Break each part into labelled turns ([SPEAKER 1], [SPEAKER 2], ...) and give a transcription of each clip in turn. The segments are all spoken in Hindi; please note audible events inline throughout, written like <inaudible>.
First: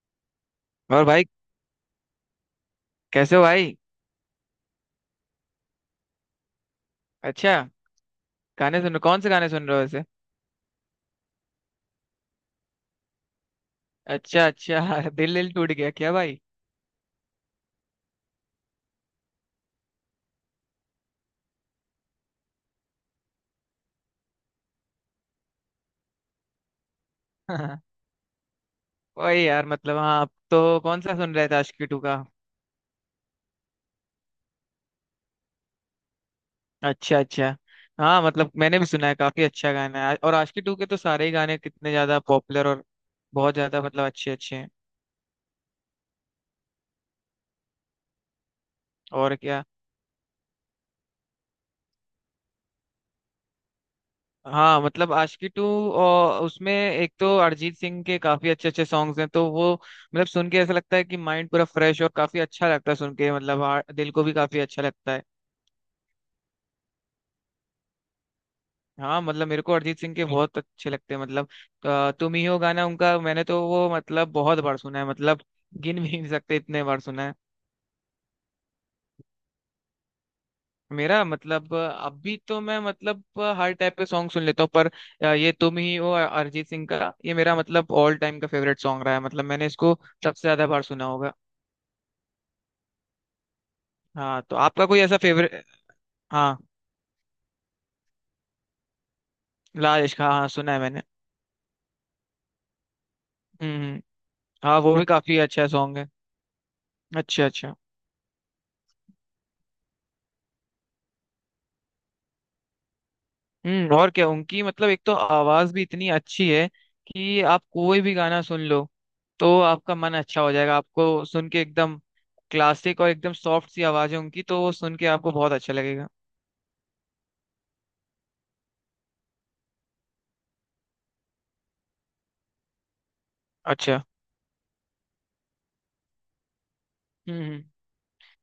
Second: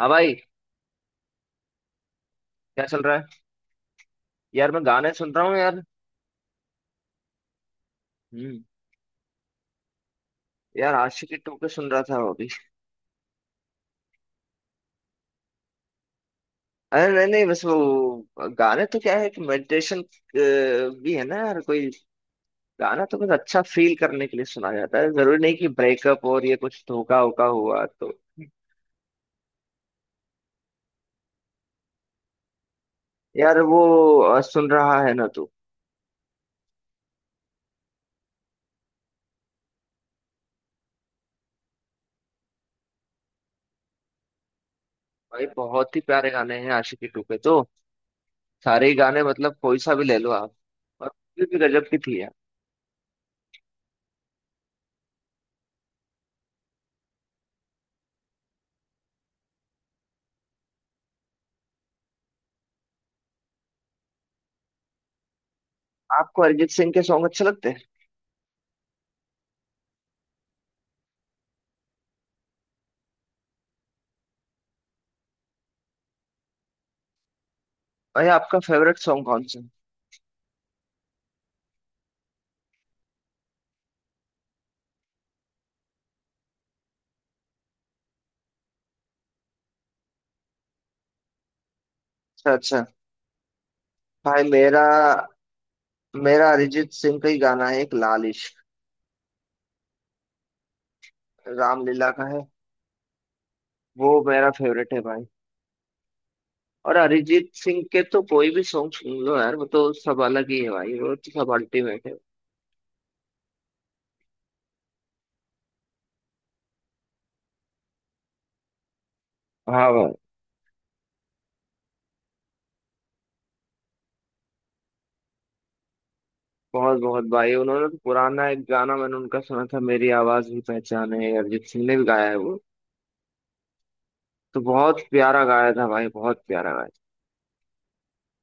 [SPEAKER 1] हाँ भाई।
[SPEAKER 2] और भाई,
[SPEAKER 1] क्या चल रहा
[SPEAKER 2] कैसे
[SPEAKER 1] है?
[SPEAKER 2] हो भाई।
[SPEAKER 1] यार मैं गाने सुन रहा हूँ यार।
[SPEAKER 2] अच्छा।
[SPEAKER 1] हम्म।
[SPEAKER 2] कौन से गाने सुन रहे हो वैसे?
[SPEAKER 1] यार आशिकी 2 के सुन रहा था अभी।
[SPEAKER 2] अच्छा अच्छा। <laughs> दिल दिल टूट गया क्या, भाई?
[SPEAKER 1] अरे नहीं नहीं बस वो गाने तो क्या है कि मेडिटेशन भी है ना यार, कोई गाना तो कुछ अच्छा फील करने के लिए सुना जाता है, जरूरी नहीं कि ब्रेकअप और ये कुछ धोखा वोखा हुआ
[SPEAKER 2] <laughs>
[SPEAKER 1] तो।
[SPEAKER 2] वही यार, मतलब हाँ, आप तो कौन सा सुन रहे थे आशिकी टू का?
[SPEAKER 1] यार वो सुन रहा है ना तू।
[SPEAKER 2] अच्छा अच्छा। हाँ मतलब, मैंने भी सुना है, काफी अच्छा गाना है और आशिकी टू के तो सारे ही गाने कितने ज्यादा पॉपुलर और बहुत ज्यादा मतलब अच्छे अच्छे हैं।
[SPEAKER 1] भाई बहुत ही प्यारे गाने हैं आशिकी 2 के तो। सारे ही गाने
[SPEAKER 2] और
[SPEAKER 1] मतलब
[SPEAKER 2] क्या।
[SPEAKER 1] कोई सा भी ले लो आप। और फिर भी गजब की थी यार।
[SPEAKER 2] हाँ मतलब आशिकी टू। और उसमें एक तो अरिजीत सिंह के काफी अच्छे अच्छे सॉन्ग्स हैं, तो वो मतलब सुन के ऐसा लगता है कि माइंड पूरा फ्रेश और काफी अच्छा लगता है सुन के, मतलब हाँ, दिल को भी काफी अच्छा लगता है।
[SPEAKER 1] आपको अरिजीत सिंह के सॉन्ग अच्छे लगते हैं?
[SPEAKER 2] हाँ मतलब, मेरे को अरिजीत सिंह के बहुत अच्छे लगते हैं, मतलब तुम ही हो गाना उनका, मैंने तो वो मतलब बहुत बार सुना है, मतलब गिन भी नहीं सकते इतने बार सुना है।
[SPEAKER 1] भाई आपका फेवरेट सॉन्ग कौन सा है?
[SPEAKER 2] मेरा मतलब अभी तो मैं, मतलब हर टाइप के सॉन्ग सुन लेता हूँ, पर ये तुम ही हो अरिजीत सिंह का, ये मेरा मतलब ऑल टाइम का फेवरेट सॉन्ग रहा है, मतलब मैंने इसको सबसे ज्यादा बार सुना होगा।
[SPEAKER 1] अच्छा अच्छा।
[SPEAKER 2] हाँ
[SPEAKER 1] भाई
[SPEAKER 2] तो
[SPEAKER 1] मेरा
[SPEAKER 2] आपका कोई ऐसा फेवरेट?
[SPEAKER 1] मेरा
[SPEAKER 2] हाँ,
[SPEAKER 1] अरिजीत सिंह का ही गाना है, एक लाल इश्क,
[SPEAKER 2] लाल इश्क, हाँ हाँ सुना है मैंने।
[SPEAKER 1] रामलीला का है।
[SPEAKER 2] हम्म।
[SPEAKER 1] वो मेरा
[SPEAKER 2] हाँ,
[SPEAKER 1] फेवरेट
[SPEAKER 2] वो
[SPEAKER 1] है
[SPEAKER 2] भी
[SPEAKER 1] भाई।
[SPEAKER 2] काफी अच्छा सॉन्ग है।
[SPEAKER 1] और
[SPEAKER 2] अच्छा
[SPEAKER 1] अरिजीत
[SPEAKER 2] अच्छा।
[SPEAKER 1] सिंह के तो कोई भी सॉन्ग सुन लो यार, वो तो सब अलग ही है भाई, वो तो सब अल्टीमेट है।
[SPEAKER 2] और क्या, उनकी मतलब एक तो आवाज भी इतनी अच्छी है कि आप कोई भी गाना सुन लो तो
[SPEAKER 1] हाँ
[SPEAKER 2] आपका
[SPEAKER 1] भाई।
[SPEAKER 2] मन अच्छा हो जाएगा, आपको सुन के एकदम क्लासिक और एकदम सॉफ्ट सी आवाज है उनकी, तो वो सुन के आपको बहुत अच्छा लगेगा।
[SPEAKER 1] बहुत बहुत भाई, उन्होंने तो पुराना एक गाना मैंने उनका सुना था, मेरी आवाज भी पहचान है, अरिजीत सिंह ने भी गाया है वो,
[SPEAKER 2] अच्छा।
[SPEAKER 1] तो बहुत प्यारा गाया था भाई, बहुत प्यारा गाया
[SPEAKER 2] हम्म हम्म।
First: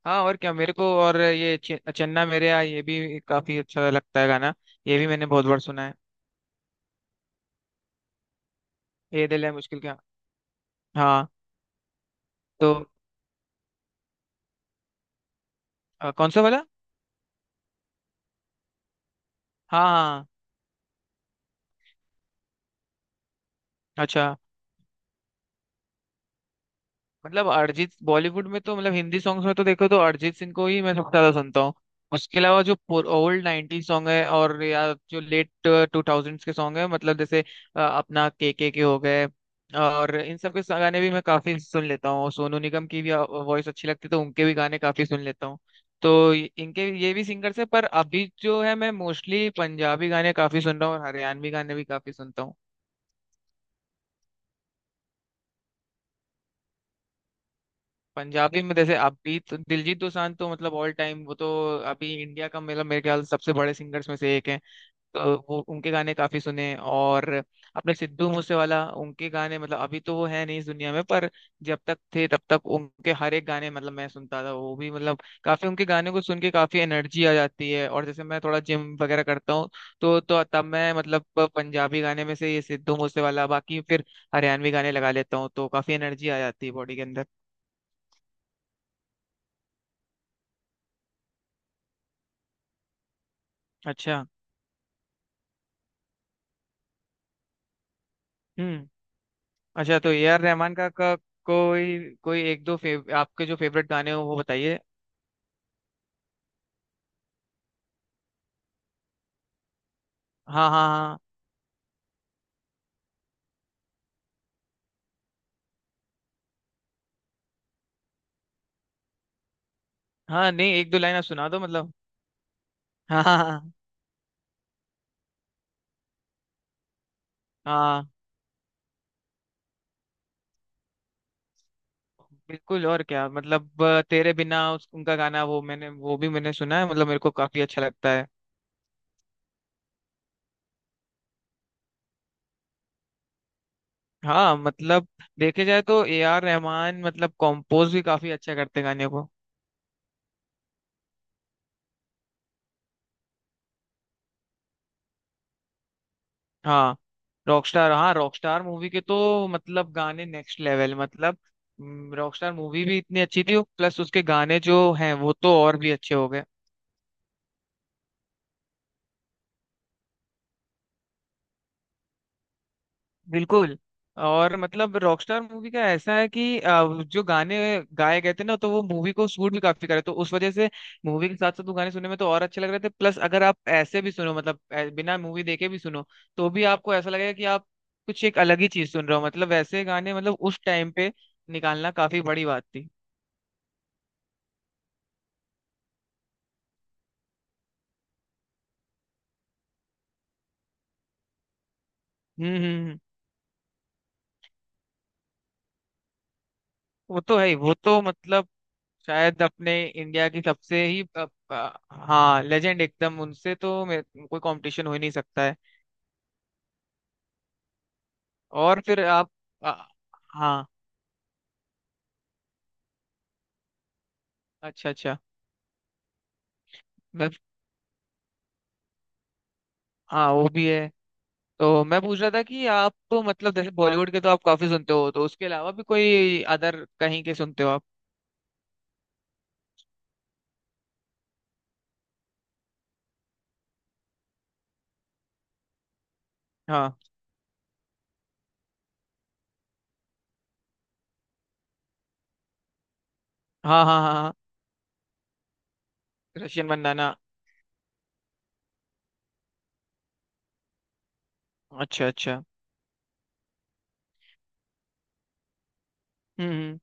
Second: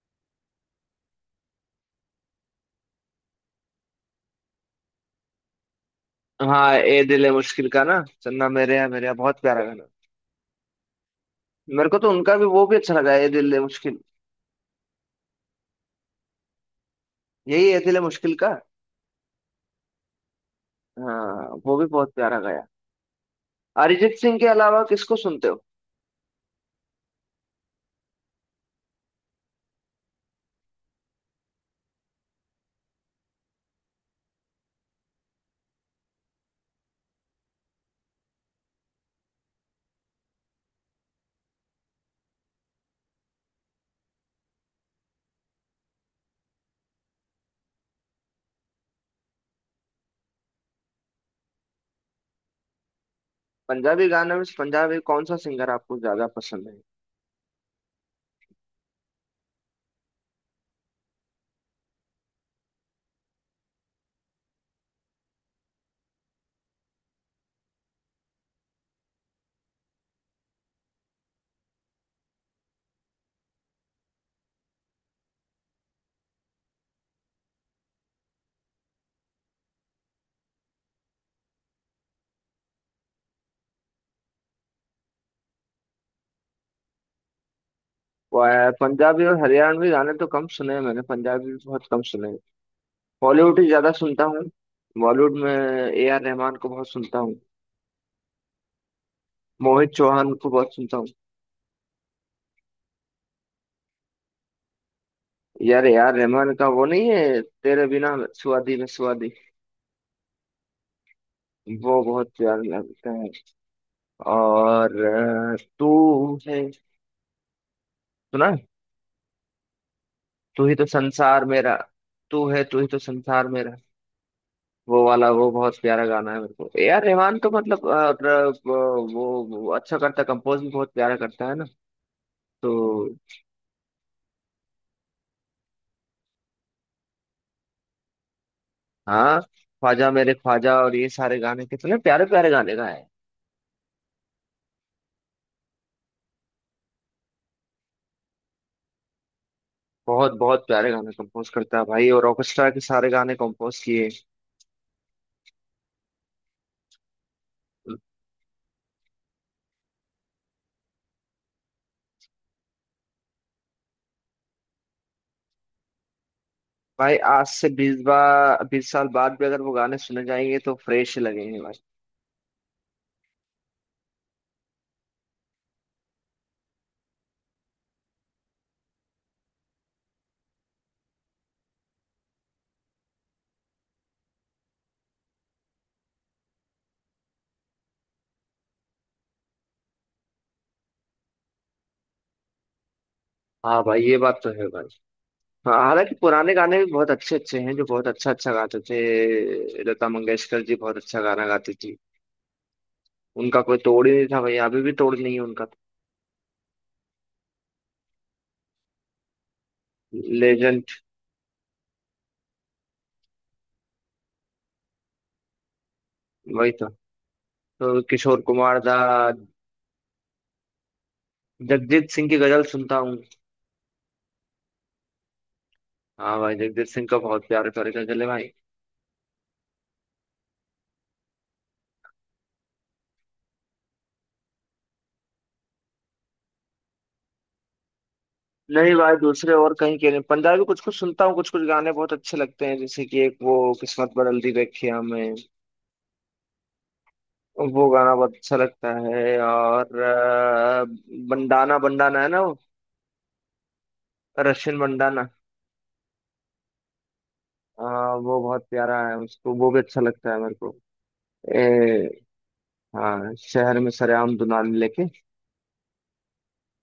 [SPEAKER 2] हाँ और क्या, मेरे को, और ये चन्ना मेरे आ, ये भी काफी अच्छा लगता है गाना। ये भी मैंने बहुत बार सुना है।
[SPEAKER 1] था। हाँ, ए दिल है मुश्किल का ना, चन्ना मेरे या मेरे यहाँ,
[SPEAKER 2] ये
[SPEAKER 1] बहुत
[SPEAKER 2] दिल है
[SPEAKER 1] प्यारा
[SPEAKER 2] मुश्किल
[SPEAKER 1] गाना।
[SPEAKER 2] क्या? हाँ
[SPEAKER 1] मेरे को तो उनका भी वो
[SPEAKER 2] तो
[SPEAKER 1] भी अच्छा लगा, ए दिल है मुश्किल।
[SPEAKER 2] कौन सा वाला?
[SPEAKER 1] यही ए दिल है मुश्किल का।
[SPEAKER 2] हाँ हाँ।
[SPEAKER 1] हाँ, वो भी बहुत प्यारा गाया। अरिजीत
[SPEAKER 2] अच्छा।
[SPEAKER 1] सिंह के अलावा किसको सुनते हो?
[SPEAKER 2] मतलब अरिजीत बॉलीवुड में तो, मतलब हिंदी सॉन्ग्स में तो देखो तो अरिजीत सिंह को ही मैं सबसे ज्यादा सुनता हूँ। उसके अलावा जो ओल्ड नाइनटी सॉन्ग है और या जो लेट टू थाउजेंड्स के सॉन्ग है, मतलब जैसे अपना के हो गए, और इन सब के गाने भी मैं काफी सुन लेता हूँ। सोनू निगम की भी वॉइस अच्छी लगती है, तो उनके भी गाने काफी सुन लेता हूँ। तो इनके ये भी सिंगर्स है, पर अभी जो है मैं मोस्टली पंजाबी गाने काफी सुन रहा हूँ और हरियाणवी गाने भी काफी सुनता हूँ।
[SPEAKER 1] पंजाबी गाने में से पंजाबी कौन सा सिंगर आपको ज्यादा पसंद है?
[SPEAKER 2] पंजाबी में जैसे अभी तो दिलजीत दोसांझ, तो मतलब ऑल टाइम, वो तो अभी इंडिया का मतलब मेरे ख्याल से सबसे बड़े सिंगर्स में से एक हैं, तो वो उनके गाने काफी सुने। और अपने सिद्धू मूसेवाला, उनके गाने मतलब अभी तो वो है नहीं इस दुनिया में, पर जब तक थे तब तक उनके हर एक गाने मतलब मैं सुनता था, वो भी मतलब काफी, उनके गाने को सुन के काफी एनर्जी आ जाती है, और जैसे मैं थोड़ा जिम वगैरह करता हूँ, तो तब मैं, मतलब पंजाबी गाने में से ये सिद्धू मूसेवाला, बाकी फिर हरियाणवी गाने लगा लेता हूँ, तो काफी एनर्जी आ जाती है बॉडी के अंदर।
[SPEAKER 1] पंजाबी और हरियाणवी गाने तो कम सुने हैं मैंने, पंजाबी भी बहुत कम सुने हैं। बॉलीवुड ही ज्यादा सुनता
[SPEAKER 2] अच्छा।
[SPEAKER 1] हूँ। बॉलीवुड में ए आर रहमान को बहुत सुनता हूँ।
[SPEAKER 2] हम्म।
[SPEAKER 1] मोहित
[SPEAKER 2] अच्छा, तो ए
[SPEAKER 1] चौहान
[SPEAKER 2] आर
[SPEAKER 1] को बहुत
[SPEAKER 2] रहमान का,
[SPEAKER 1] सुनता हूँ।
[SPEAKER 2] का कोई कोई एक दो फेव, आपके जो फेवरेट गाने हो वो बताइए।
[SPEAKER 1] यार ए आर रहमान का, वो नहीं है तेरे बिना, सुआदी में सुआदी।
[SPEAKER 2] हाँ हाँ हाँ।
[SPEAKER 1] वो बहुत प्यारा लगता है। और तू है, सुना?
[SPEAKER 2] हाँ
[SPEAKER 1] तू
[SPEAKER 2] नहीं,
[SPEAKER 1] ही तो
[SPEAKER 2] एक दो लाइन आप
[SPEAKER 1] संसार
[SPEAKER 2] सुना दो
[SPEAKER 1] मेरा,
[SPEAKER 2] मतलब।
[SPEAKER 1] तू है तू ही तो
[SPEAKER 2] हाँ हाँ
[SPEAKER 1] संसार
[SPEAKER 2] हाँ
[SPEAKER 1] मेरा। वो वाला वो बहुत प्यारा गाना है मेरे को। ए आर रहमान तो मतलब
[SPEAKER 2] हाँ।
[SPEAKER 1] वो अच्छा करता है, कंपोज भी बहुत प्यारा करता है ना।
[SPEAKER 2] बिल्कुल, और
[SPEAKER 1] तो
[SPEAKER 2] क्या मतलब, तेरे बिना, उनका गाना वो, मैंने वो भी मैंने सुना है, मतलब मेरे को काफी अच्छा लगता है।
[SPEAKER 1] हाँ, ख्वाजा मेरे ख्वाजा, और ये सारे गाने कितने प्यारे प्यारे गाने गाए हैं।
[SPEAKER 2] हाँ मतलब, देखे जाए तो ए आर रहमान मतलब कंपोज भी काफी अच्छा करते हैं गाने को।
[SPEAKER 1] बहुत बहुत प्यारे गाने कंपोज करता है भाई, और ऑर्केस्ट्रा के सारे गाने कंपोज किए।
[SPEAKER 2] हाँ रॉकस्टार, हाँ रॉकस्टार मूवी के तो मतलब गाने नेक्स्ट लेवल, मतलब रॉकस्टार मूवी भी इतनी अच्छी थी, प्लस उसके गाने जो हैं वो तो और भी अच्छे हो गए।
[SPEAKER 1] भाई आज से 20 बार 20 साल बाद भी अगर वो गाने सुने जाएंगे तो फ्रेश लगेंगे भाई।
[SPEAKER 2] बिल्कुल। और मतलब रॉकस्टार मूवी का ऐसा है कि जो गाने गाए गए थे ना, तो वो मूवी को सूट भी काफी करे, तो उस वजह से मूवी के साथ साथ वो गाने सुनने में तो और अच्छे लग रहे थे, प्लस अगर आप ऐसे भी सुनो, मतलब बिना मूवी देखे भी सुनो तो भी आपको ऐसा लगेगा कि आप कुछ एक अलग ही चीज सुन रहे हो, मतलब वैसे गाने मतलब उस टाइम पे निकालना काफी बड़ी बात थी।
[SPEAKER 1] हाँ भाई ये बात तो है भाई। हाँ हालांकि पुराने गाने भी बहुत अच्छे अच्छे हैं, जो बहुत अच्छा अच्छा गाते थे, लता मंगेशकर जी बहुत अच्छा गाना गाती थी।
[SPEAKER 2] हम्म हम्म हम्म।
[SPEAKER 1] उनका कोई तोड़ ही नहीं था भाई, अभी भी तोड़ नहीं है उनका।
[SPEAKER 2] वो तो है ही, वो तो मतलब शायद अपने इंडिया की
[SPEAKER 1] लेजेंड
[SPEAKER 2] सबसे ही हाँ लेजेंड एकदम, उनसे तो कोई कंपटीशन हो ही नहीं सकता है।
[SPEAKER 1] वही था। तो किशोर कुमार
[SPEAKER 2] और
[SPEAKER 1] दा,
[SPEAKER 2] फिर आप अ, हाँ।
[SPEAKER 1] जगजीत सिंह की गजल सुनता हूँ।
[SPEAKER 2] अच्छा अच्छा।
[SPEAKER 1] हाँ भाई, जगजीत सिंह का
[SPEAKER 2] मैं।
[SPEAKER 1] बहुत प्यारे प्यारे गजल है भाई।
[SPEAKER 2] हाँ वो भी है। तो मैं पूछ रहा था कि आप तो मतलब जैसे बॉलीवुड के तो आप काफी सुनते हो, तो उसके अलावा भी कोई अदर कहीं के सुनते हो आप?
[SPEAKER 1] नहीं भाई, दूसरे और कहीं के नहीं, पंजाबी कुछ कुछ सुनता हूँ। कुछ कुछ गाने बहुत अच्छे लगते हैं, जैसे कि एक वो किस्मत बदल दी देखी हमें।
[SPEAKER 2] हाँ
[SPEAKER 1] वो गाना बहुत अच्छा लगता है। और बंडाना, बंडाना है ना,
[SPEAKER 2] हाँ हाँ हाँ, हाँ,
[SPEAKER 1] रशियन बंडाना।
[SPEAKER 2] रशियन मंदाना।
[SPEAKER 1] वो बहुत प्यारा है उसको, वो भी अच्छा लगता है मेरे को।
[SPEAKER 2] अच्छा
[SPEAKER 1] ए,
[SPEAKER 2] अच्छा।
[SPEAKER 1] हाँ, शहर में सरेआम दुनाने लेके
[SPEAKER 2] हम्म हम्म।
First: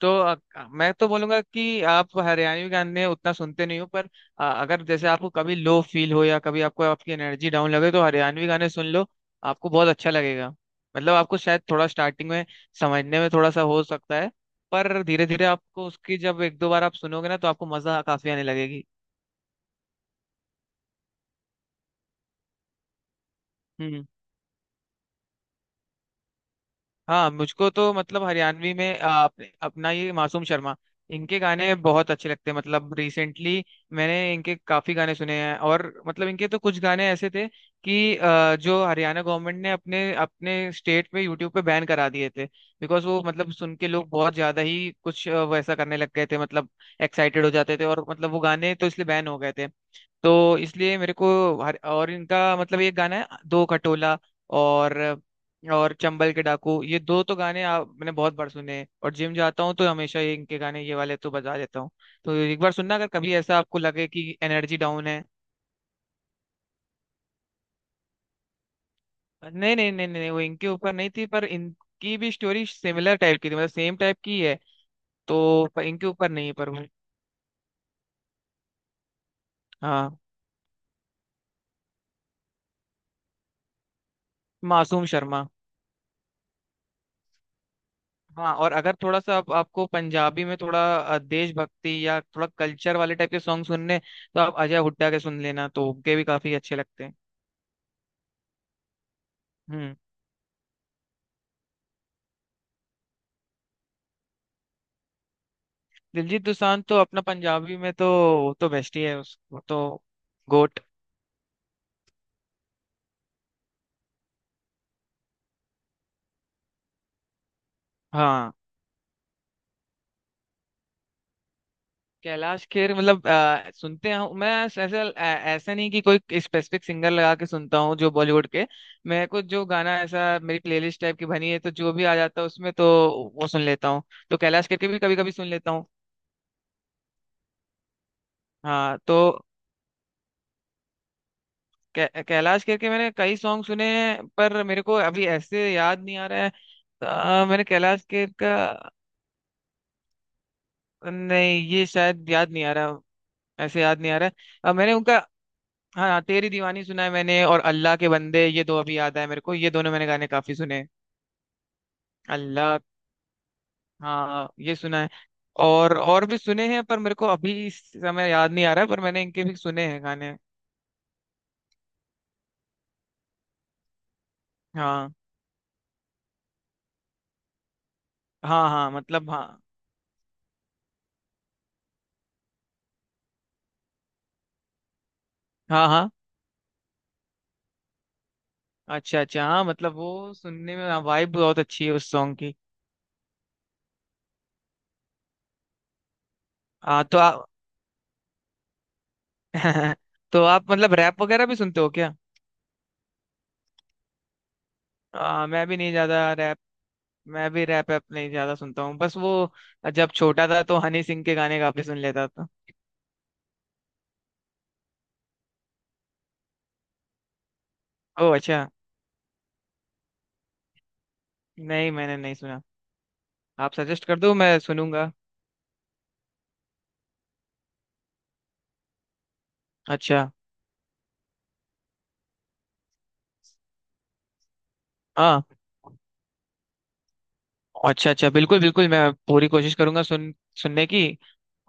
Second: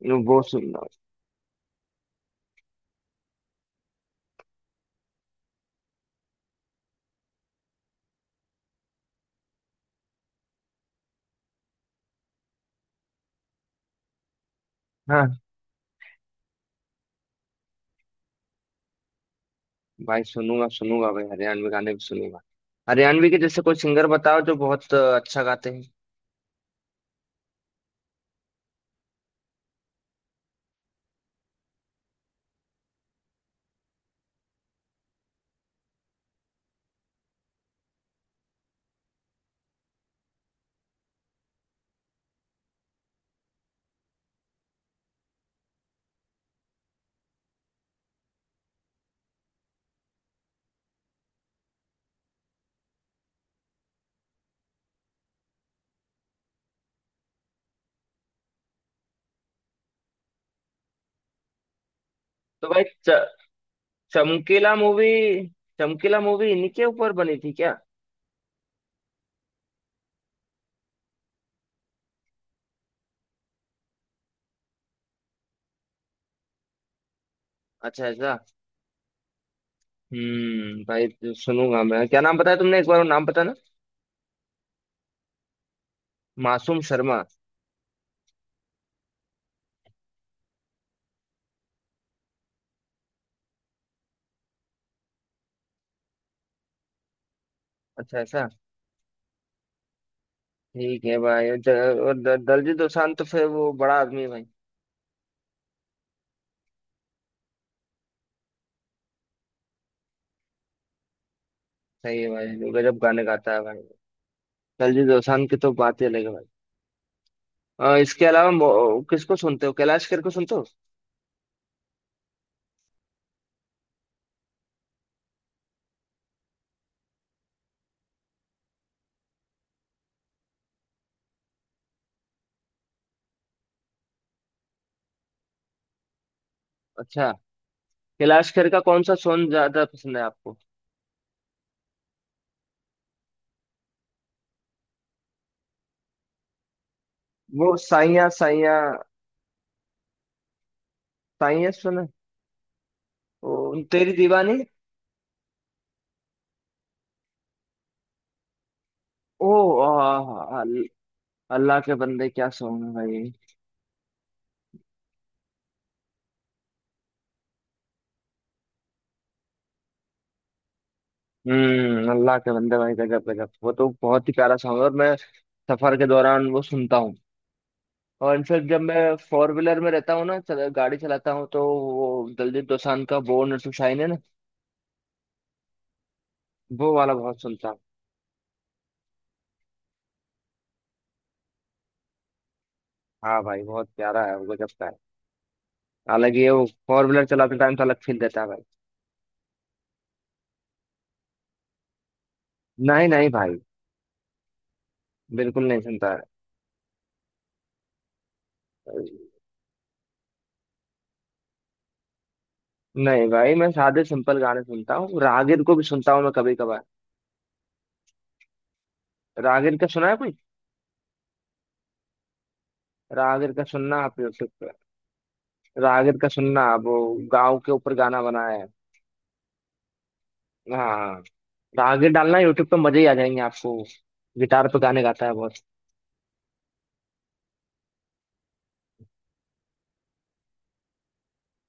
[SPEAKER 2] तो
[SPEAKER 1] यूं, वो सुनना।
[SPEAKER 2] मैं तो बोलूंगा कि आप हरियाणवी गाने उतना सुनते नहीं हो, पर अगर जैसे आपको कभी लो फील हो या कभी आपको आपकी एनर्जी डाउन लगे तो हरियाणवी गाने सुन लो, आपको बहुत अच्छा लगेगा। मतलब आपको शायद थोड़ा स्टार्टिंग में समझने में थोड़ा सा हो सकता है, पर धीरे
[SPEAKER 1] हाँ
[SPEAKER 2] धीरे आपको उसकी, जब एक दो बार आप सुनोगे ना तो आपको मजा काफी आने लगेगी।
[SPEAKER 1] भाई, सुनूंगा सुनूंगा भाई, हरियाणवी गाने भी सुनूंगा। हरियाणवी के जैसे कोई
[SPEAKER 2] हम्म।
[SPEAKER 1] सिंगर बताओ जो बहुत अच्छा गाते हैं।
[SPEAKER 2] हाँ, मुझको तो मतलब हरियाणवी में अपना ये मासूम शर्मा, इनके गाने बहुत अच्छे लगते हैं, मतलब रिसेंटली मैंने इनके काफी गाने सुने हैं। और मतलब इनके तो कुछ गाने ऐसे थे कि जो हरियाणा गवर्नमेंट ने अपने अपने स्टेट में यूट्यूब पे बैन करा दिए थे, बिकॉज वो मतलब सुन के लोग बहुत ज्यादा ही कुछ वैसा करने लग गए थे, मतलब एक्साइटेड हो जाते थे, और मतलब वो गाने तो इसलिए बैन हो गए थे। तो इसलिए मेरे को, हर, और इनका मतलब ये गाना है दो खटोला, और और चंबल के डाकू, ये दो तो गाने आप, मैंने बहुत बार सुने हैं, और जिम जाता हूँ तो हमेशा ये इनके गाने ये वाले तो बजा देता हूँ। तो एक
[SPEAKER 1] तो
[SPEAKER 2] बार
[SPEAKER 1] भाई
[SPEAKER 2] सुनना, अगर कभी ऐसा आपको लगे कि
[SPEAKER 1] चमकीला
[SPEAKER 2] एनर्जी डाउन
[SPEAKER 1] मूवी,
[SPEAKER 2] है।
[SPEAKER 1] चमकीला मूवी इन्हीं के ऊपर बनी थी क्या?
[SPEAKER 2] नहीं नहीं नहीं नहीं, वो इनके ऊपर नहीं थी, पर इनकी भी स्टोरी सिमिलर टाइप की थी, मतलब सेम टाइप की है, तो पर इनके ऊपर नहीं, पर वो।
[SPEAKER 1] अच्छा ऐसा।
[SPEAKER 2] हाँ।
[SPEAKER 1] भाई, सुनूंगा मैं। क्या नाम बताया तुमने, एक बार वो नाम बताना।
[SPEAKER 2] मासूम शर्मा।
[SPEAKER 1] मासूम शर्मा।
[SPEAKER 2] हाँ, और अगर थोड़ा सा आपको पंजाबी में थोड़ा देशभक्ति या थोड़ा कल्चर वाले टाइप के सॉन्ग सुनने हैं, तो आप अजय हुड्डा के सुन लेना, तो उनके भी काफी अच्छे लगते हैं।
[SPEAKER 1] अच्छा ऐसा।
[SPEAKER 2] हम्म।
[SPEAKER 1] ठीक है भाई। और दलजीत दोसांझ तो फिर वो बड़ा आदमी है भाई।
[SPEAKER 2] दिलजीत दोसांझ तो अपना पंजाबी में तो, वो तो बेस्ट ही है, उसको तो गोट।
[SPEAKER 1] सही है भाई, वो गजब गाने गाता है भाई। दलजीत दोसांझ की तो बात ही अलग है भाई। इसके अलावा
[SPEAKER 2] हाँ।
[SPEAKER 1] किसको सुनते हो, कैलाश खेर को सुनते हो?
[SPEAKER 2] कैलाश खेर मतलब सुनते हैं, मैं ऐसे ऐसा, ऐसा नहीं कि कोई स्पेसिफिक सिंगर लगा के सुनता हूँ, जो बॉलीवुड के मेरे को जो गाना ऐसा, मेरी प्लेलिस्ट टाइप की बनी है तो जो भी आ जाता है उसमें तो वो सुन लेता हूँ, तो कैलाश खेर के भी कभी कभी सुन लेता हूँ।
[SPEAKER 1] अच्छा। कैलाश खेर का
[SPEAKER 2] हाँ
[SPEAKER 1] कौन सा
[SPEAKER 2] तो
[SPEAKER 1] सॉन्ग ज्यादा पसंद है आपको?
[SPEAKER 2] कैलाश खेर के मैंने कई सॉन्ग सुने हैं, पर मेरे को अभी ऐसे याद नहीं आ रहा है। मैंने
[SPEAKER 1] वो
[SPEAKER 2] कैलाश
[SPEAKER 1] साइया
[SPEAKER 2] खेर का।
[SPEAKER 1] साइया,
[SPEAKER 2] नहीं,
[SPEAKER 1] साइया
[SPEAKER 2] ये
[SPEAKER 1] सुना?
[SPEAKER 2] शायद याद नहीं आ रहा।
[SPEAKER 1] ओ,
[SPEAKER 2] ऐसे याद
[SPEAKER 1] तेरी
[SPEAKER 2] नहीं आ रहा है।
[SPEAKER 1] दीवानी।
[SPEAKER 2] मैंने उनका। हाँ हाँ, तेरी दीवानी सुना है मैंने, और अल्लाह के बंदे, ये दो अभी याद आए मेरे
[SPEAKER 1] ओ
[SPEAKER 2] को, ये दोनों मैंने गाने काफी
[SPEAKER 1] आ,
[SPEAKER 2] सुने
[SPEAKER 1] अल-
[SPEAKER 2] हैं।
[SPEAKER 1] अल्लाह के बंदे क्या
[SPEAKER 2] अल्लाह।
[SPEAKER 1] सॉन्ग है भाई।
[SPEAKER 2] हाँ, ये सुना है, और भी सुने हैं, पर मेरे को अभी इस समय याद नहीं आ रहा है, पर मैंने इनके भी सुने हैं गाने।
[SPEAKER 1] हम्म, अल्लाह के बंदे भाई, गजब गजब, वो तो बहुत ही प्यारा सॉन्ग है, और
[SPEAKER 2] हाँ
[SPEAKER 1] मैं सफर के दौरान वो सुनता हूँ। और इनफेक्ट
[SPEAKER 2] हाँ
[SPEAKER 1] जब
[SPEAKER 2] हाँ
[SPEAKER 1] मैं
[SPEAKER 2] मतलब
[SPEAKER 1] फोर
[SPEAKER 2] हाँ
[SPEAKER 1] व्हीलर में रहता हूँ ना, गाड़ी चलाता हूँ, तो वो दलजीत दोसांझ का बोर्न टू शाइन है ना,
[SPEAKER 2] हाँ हाँ।
[SPEAKER 1] वो वाला बहुत सुनता हूँ।
[SPEAKER 2] अच्छा अच्छा। हाँ मतलब, वो सुनने में वाइब बहुत अच्छी है उस सॉन्ग की।
[SPEAKER 1] हाँ भाई, बहुत प्यारा है वो, गजब का है। हालांकि ये, वो
[SPEAKER 2] हाँ
[SPEAKER 1] फोर
[SPEAKER 2] तो
[SPEAKER 1] व्हीलर
[SPEAKER 2] आप।
[SPEAKER 1] चलाते टाइम तो अलग फील देता है भाई।
[SPEAKER 2] <laughs> तो आप मतलब रैप वगैरह भी सुनते हो क्या?
[SPEAKER 1] नहीं नहीं भाई,
[SPEAKER 2] मैं
[SPEAKER 1] बिल्कुल
[SPEAKER 2] भी
[SPEAKER 1] नहीं
[SPEAKER 2] नहीं
[SPEAKER 1] सुनता
[SPEAKER 2] ज्यादा
[SPEAKER 1] है।
[SPEAKER 2] रैप। मैं भी रैप ऐप नहीं ज्यादा सुनता हूँ, बस वो जब छोटा था तो हनी सिंह के गाने काफी सुन लेता था।
[SPEAKER 1] नहीं भाई, मैं सादे सिंपल गाने सुनता हूँ, रागिर को भी सुनता हूँ मैं कभी कभार।
[SPEAKER 2] ओह अच्छा।
[SPEAKER 1] रागिर का सुना है कोई?
[SPEAKER 2] नहीं मैंने नहीं सुना।
[SPEAKER 1] रागिर का
[SPEAKER 2] आप
[SPEAKER 1] सुनना
[SPEAKER 2] सजेस्ट
[SPEAKER 1] आप
[SPEAKER 2] कर दो,
[SPEAKER 1] यूट्यूब
[SPEAKER 2] मैं
[SPEAKER 1] पे।
[SPEAKER 2] सुनूंगा।
[SPEAKER 1] रागिर का सुनना, वो गाँव के ऊपर गाना बनाया है।
[SPEAKER 2] अच्छा।
[SPEAKER 1] हाँ हाँ। आगे डालना यूट्यूब पे, मजे ही आ जाएंगे आपको। गिटार पे गाने गाता है
[SPEAKER 2] हाँ।
[SPEAKER 1] बहुत।
[SPEAKER 2] अच्छा अच्छा, बिल्कुल बिल्कुल, मैं पूरी कोशिश करूंगा सुनने की।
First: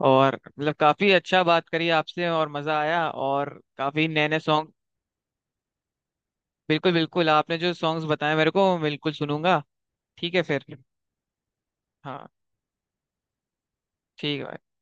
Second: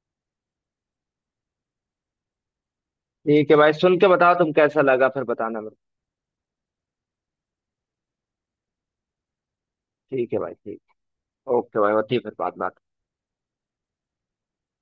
[SPEAKER 2] और मतलब काफी अच्छा बात करी आपसे, और मजा आया,
[SPEAKER 1] ठीक है
[SPEAKER 2] और
[SPEAKER 1] भाई, सुन
[SPEAKER 2] काफी
[SPEAKER 1] के
[SPEAKER 2] नए
[SPEAKER 1] बताओ
[SPEAKER 2] नए
[SPEAKER 1] तुम
[SPEAKER 2] सॉन्ग।
[SPEAKER 1] कैसा लगा, फिर बताना मेरे
[SPEAKER 2] बिल्कुल बिल्कुल, आपने जो सॉन्ग्स बताए मेरे को बिल्कुल सुनूंगा।
[SPEAKER 1] को। ठीक
[SPEAKER 2] ठीक
[SPEAKER 1] है
[SPEAKER 2] है
[SPEAKER 1] भाई,
[SPEAKER 2] फिर।
[SPEAKER 1] ठीक। ओके भाई, होती है
[SPEAKER 2] हाँ
[SPEAKER 1] फिर बात बात।
[SPEAKER 2] ठीक है भाई।